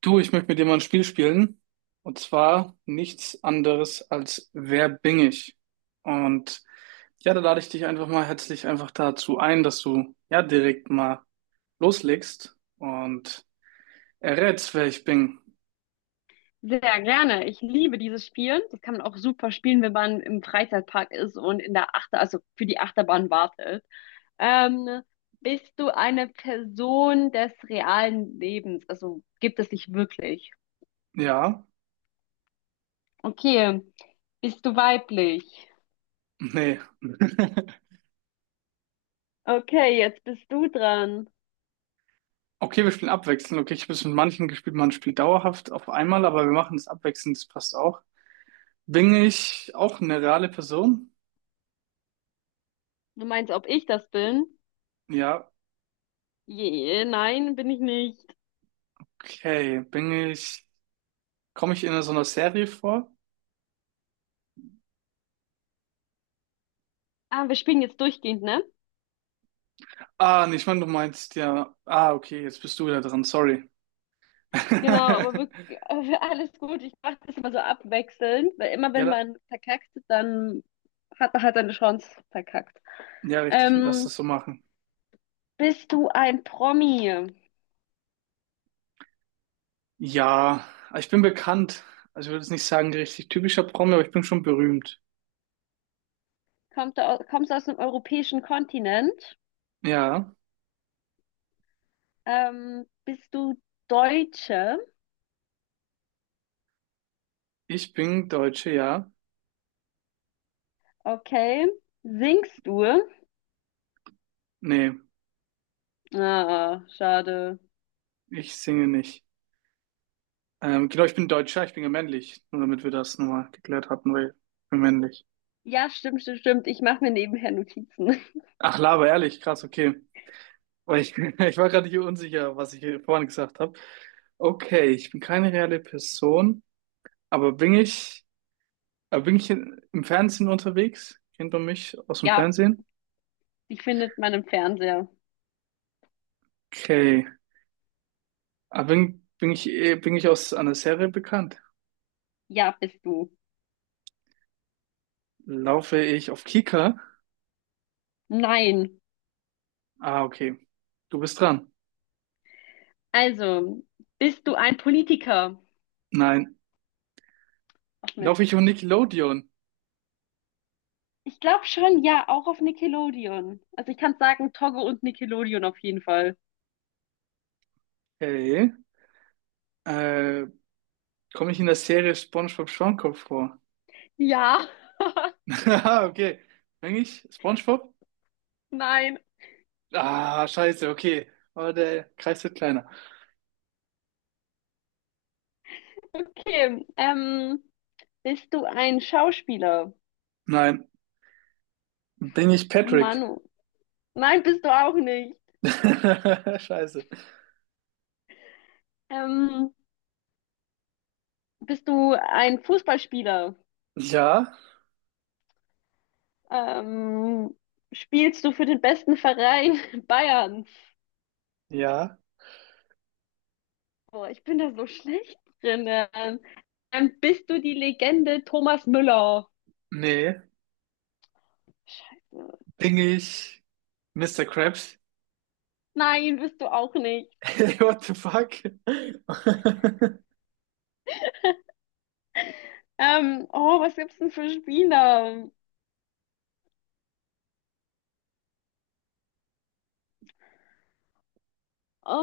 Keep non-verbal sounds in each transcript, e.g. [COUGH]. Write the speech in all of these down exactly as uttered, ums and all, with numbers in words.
Du, ich möchte mit dir mal ein Spiel spielen. Und zwar nichts anderes als Wer bin ich? Und ja, da lade ich dich einfach mal herzlich einfach dazu ein, dass du ja direkt mal loslegst und errätst, wer ich bin. Sehr gerne. Ich liebe dieses Spiel. Das kann man auch super spielen, wenn man im Freizeitpark ist und in der Achter, also für die Achterbahn wartet. Ähm, Bist du eine Person des realen Lebens? Also gibt es dich wirklich? Ja, Okay. Bist du weiblich? nee. [LAUGHS] Okay, jetzt bist du dran. Okay, wir spielen abwechselnd. Okay, ich habe es mit manchen gespielt, man spielt dauerhaft auf einmal, aber wir machen das abwechselnd, das passt auch. Bin ich auch eine reale Person? Du meinst, ob ich das bin? Ja, Je, nein, bin ich nicht. okay. Bin ich, komme ich in so einer Serie vor? Ah, wir spielen jetzt durchgehend, ne? Ah, nee, ich meine, du meinst ja. Ah, okay, jetzt bist du wieder dran, sorry. Genau, aber [LAUGHS] wirklich, [LAUGHS] alles gut. Ich mache das immer so abwechselnd, weil immer Ja, wenn da, man verkackt, dann hat man halt eine Chance verkackt. ja, richtig, lass das Ähm, so machen. Bist du ein Promi? Ja, ich bin bekannt. Also ich würde jetzt nicht sagen, richtig typischer Promi, aber ich bin schon berühmt. Kommt du aus, kommst du aus dem europäischen Kontinent? Ja, Ähm, bist du Deutsche? ich bin Deutsche, ja. Okay. Singst du? Nee, Ah, schade. ich singe nicht. Ähm, genau, ich bin Deutscher, ich bin ja männlich. Nur damit wir das nochmal geklärt hatten, weil ich bin männlich. Ja, stimmt, stimmt, stimmt. Ich mache mir nebenher Notizen. [LAUGHS] Ach, Laber, ehrlich, krass, okay. Weil ich, [LAUGHS] ich war gerade hier unsicher, was ich hier vorhin gesagt habe. Okay, ich bin keine reale Person. Aber bin ich, aber bin ich in, im Fernsehen unterwegs? Kennt man mich aus dem Ja, Fernsehen? die findet man im Fernseher. Okay. Aber bin, bin ich, eh- bin ich aus einer Serie bekannt? Ja, bist du. Laufe ich auf Kika? Nein. Ah, okay. Du bist dran. Also, bist du ein Politiker? Nein. Ach Laufe Mist. ich auf Nickelodeon? Ich glaube schon, ja, auch auf Nickelodeon. Also ich kann sagen, Togo und Nickelodeon auf jeden Fall. Okay. Äh, komme ich in der Serie SpongeBob Schwammkopf vor? Ja. [LAUGHS] [LAUGHS] Ah, okay. Bin ich SpongeBob? Nein. Ah, scheiße, okay. Aber der Kreis wird kleiner. Okay. Ähm, bist du ein Schauspieler? Nein. Bin ich Patrick? Manu. Nein, bist du auch nicht. [LAUGHS] Scheiße. Ähm, bist du ein Fußballspieler? Ja, Ähm, spielst du für den besten Verein [LAUGHS] Bayerns? ja, Boah, ich bin da so schlecht drin. Ähm, Ähm, bist du die Legende Thomas Müller? nee, Scheiße. bin ich Mister Krabs? [LAUGHS] Nein, bist du auch nicht. Hey, what the fuck? [LAUGHS] Ähm, oh, was gibt's denn für Spiele?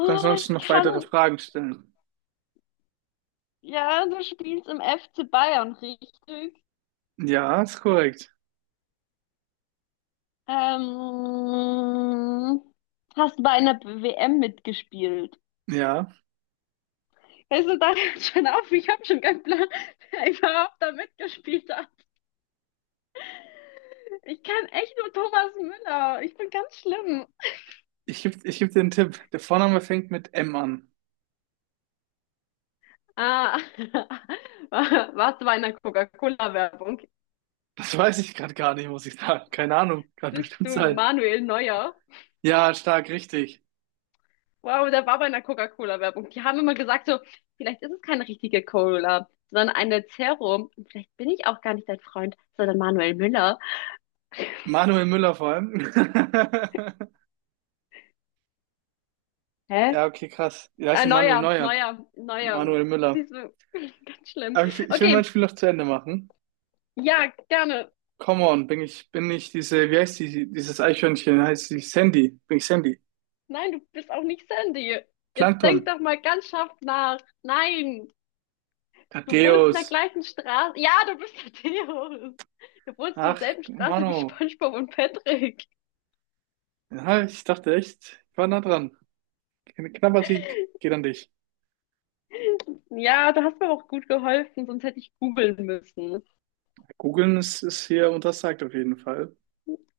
Kannst du uns ich noch kann. weitere Fragen stellen? Ja, du spielst im F C Bayern, richtig? Ja, ist korrekt. Ähm, hast bei einer W M mitgespielt. Ja, Weißt du, da hört schon auf, ich habe schon keinen Plan, [LAUGHS] wer überhaupt da mitgespielt hat. Ich kann echt nur Thomas Müller. Ich bin ganz schlimm. ich gebe ich geb dir einen Tipp. Der Vorname fängt mit M an. Ah, [LAUGHS] warst du bei einer Coca-Cola-Werbung? Das weiß ich gerade gar nicht, muss ich sagen. Keine Ahnung, kann Bist bestimmt du sein. Manuel Neuer? Ja, stark, richtig. Wow, der war bei einer Coca-Cola-Werbung. Die haben immer gesagt, so, vielleicht ist es keine richtige Cola, sondern eine Zero. Und vielleicht bin ich auch gar nicht dein Freund, sondern Manuel Müller. Manuel Müller vor allem. [LAUGHS] Hä? Ja, okay, krass. Ja, ist Äh, ja Manuel neuer, Neuer. neuer, neuer. Manuel Müller. Siehst du, [LAUGHS] ganz schlimm. Aber ich, will- ich will mein Okay, Spiel noch zu Ende machen. ja, gerne. Come on, bin ich, bin ich diese, wie heißt die, dieses Eichhörnchen? Heißt die Sandy? Bin ich Sandy? Nein, du bist auch nicht Sandy. Jetzt denk Plankton. doch mal ganz scharf nach. Nein, du wohnst in der Thaddeus. gleichen Straße. Ja, du bist der Theo. Du wohnst in Ach, derselben Straße wie Mano. SpongeBob und Patrick. Ja, ich dachte echt, ich war nah dran. Kn- Knapper Sieg geht an dich. Ja, du hast mir auch gut geholfen, sonst hätte ich googeln müssen. Googeln ist, ist hier untersagt auf jeden Fall.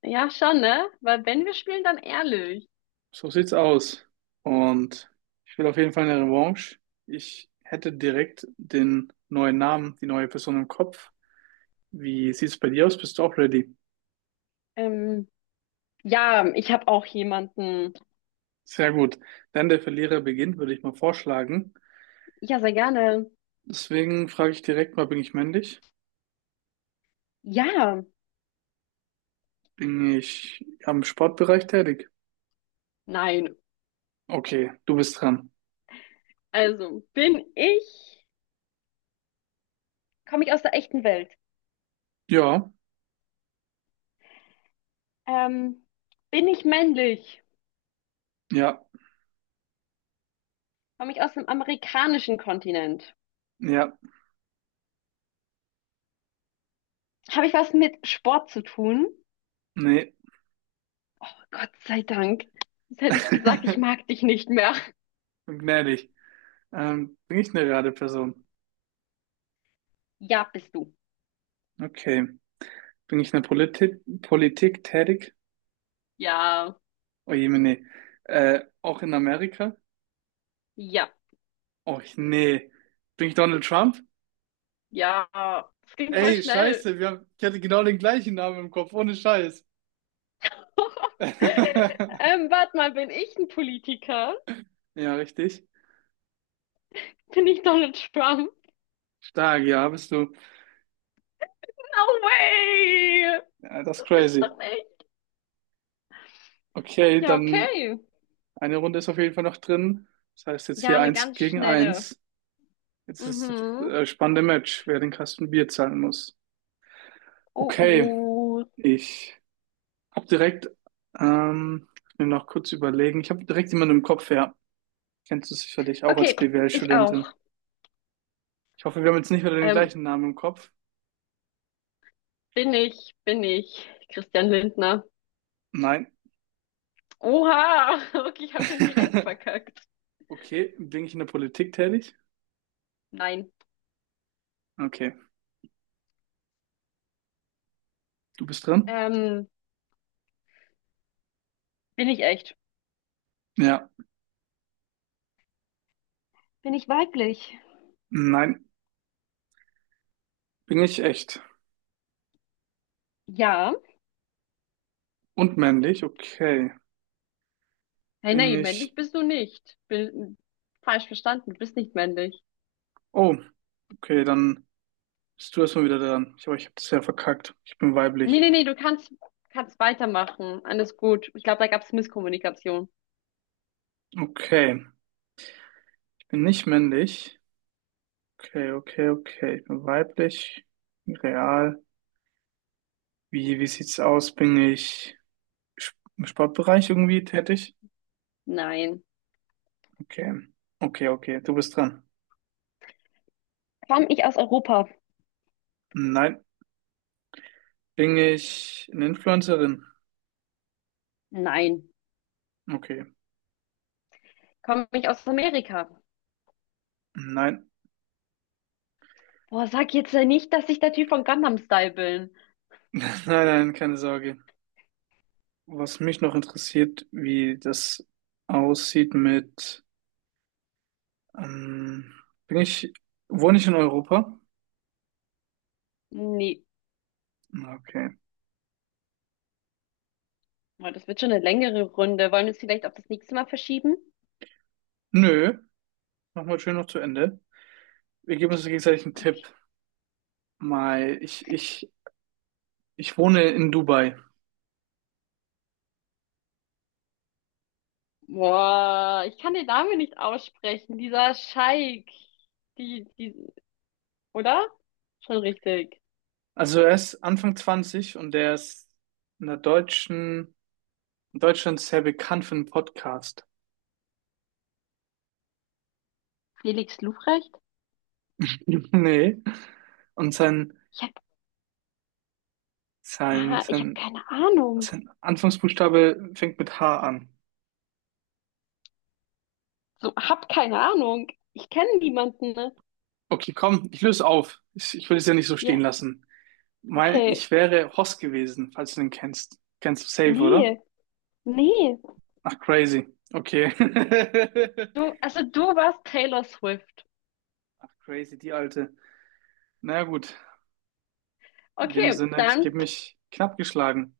Ja, schon, ne? Weil wenn wir spielen, dann ehrlich. So sieht's aus. Und ich will auf jeden Fall eine Revanche. Ich hätte direkt den neuen Namen, die neue Person im Kopf. Wie sieht's bei dir aus? Bist du auch ready? Ähm, ja, ich habe auch jemanden. Sehr gut. Dann der Verlierer beginnt, würde ich mal vorschlagen. Ja, sehr gerne. Deswegen frage ich direkt mal, bin ich männlich? Ja, Bin ich am Sportbereich tätig? nein. Okay, du bist dran. Also, bin ich, komme ich aus der echten Welt? Ja, Ähm, bin ich männlich? ja, Komme ich aus dem amerikanischen Kontinent? ja, Habe ich was mit Sport zu tun? nee. Oh, Gott sei Dank. Sonst hätte ich gesagt, ich [LAUGHS] mag dich nicht mehr. Bin gnädig. Ähm, bin ich eine Rateperson? Ja, bist du. Okay. Bin ich in der Politik, Politik tätig? Ja, Oh je, nee. Äh, auch in Amerika? ja. Oh nee. Bin ich Donald Trump? Ja, es ging voll Ey, schnell. scheiße, wir haben, ich hatte genau den gleichen Namen im Kopf, ohne Scheiß. [LAUGHS] [LAUGHS] Ähm, warte mal, bin ich ein Politiker? Ja, richtig. Bin ich Donald Trump? Stark, ja, bist du. No way! Ja, das ist Das gibt's crazy. doch nicht. Okay, Ja, dann okay. eine Runde ist auf jeden Fall noch drin. Das heißt jetzt Ja, hier eine eins ganz gegen schnelle. eins. Jetzt ist das Mhm. äh, spannende Match, wer den Kasten Bier zahlen muss. Oh, Okay, oh. ich hab direkt, ähm, ich will noch kurz überlegen. Ich habe direkt jemanden im Kopf, ja. Kennst du sicherlich auch als Okay, ich B W L-Studentin. auch. Ich hoffe, wir haben jetzt nicht wieder den Ähm, gleichen Namen im Kopf. bin ich, bin ich Christian Lindner. Nein. Oha! [LAUGHS] Okay, ich habe schon direkt [LAUGHS] verkackt. Okay, bin ich in der Politik tätig? Nein. Okay, du bist dran? Ähm, bin ich echt? Ja. Bin ich weiblich? Nein, bin ich echt. Ja. Und männlich? Okay. Hey, Bin nein männlich ich bist du nicht. Bin falsch verstanden, du bist nicht männlich. Oh, okay, dann bist du erstmal wieder dran. Ich, aber ich habe das ja verkackt. Ich bin Nee, weiblich. nee, nee, du kannst, kannst weitermachen. Alles gut. Ich glaube, da gab es Misskommunikation. Okay, ich bin nicht männlich. Okay, okay, okay. Ich bin weiblich. Real. Wie, wie sieht's aus? Bin ich Sp- im Sportbereich irgendwie tätig? Nein. Okay. Okay, okay. Du bist dran. Komme ich aus Europa? Nein. Bin ich eine Influencerin? Nein. Okay. Komme ich aus Amerika? Nein. Boah, sag jetzt ja nicht, dass ich der Typ von Gangnam Style bin. [LAUGHS] Nein, nein, keine Sorge. Was mich noch interessiert, wie das aussieht mit Ähm, bin ich, wohne ich in Europa? Nee. Okay. Boah, das wird schon eine längere Runde. Wollen wir es vielleicht auf das nächste Mal verschieben? Nö, machen wir schön noch zu Ende. Wir geben uns gegenseitig einen Okay. Tipp. Mal, ich, ich, ich wohne in Dubai. Boah, ich kann den Namen nicht aussprechen. Dieser Scheik. Die, die, oder? Schon richtig. Also er ist Anfang zwanzig und er ist in der deutschen, in Deutschland sehr bekannt für einen Podcast. Felix Lufrecht? [LAUGHS] Nee. Und sein, Ich hab, sein, ah, ich hab sein, keine Ahnung. sein Anfangsbuchstabe fängt mit H an. So, hab keine Ahnung. Ich kenne niemanden, ne? Okay, komm, ich löse auf. Ich, ich will es ja nicht so stehen Ja, lassen. Mein, okay. ich wäre Hoss gewesen, falls du den kennst. Kennst du safe, oder? Nee, nee. Ach, crazy. Okay. [LAUGHS] Du, also du warst Taylor Swift. Ach, crazy, die alte. Na ja, gut, in dem Okay, Sinne, ich dann gebe mich knapp geschlagen.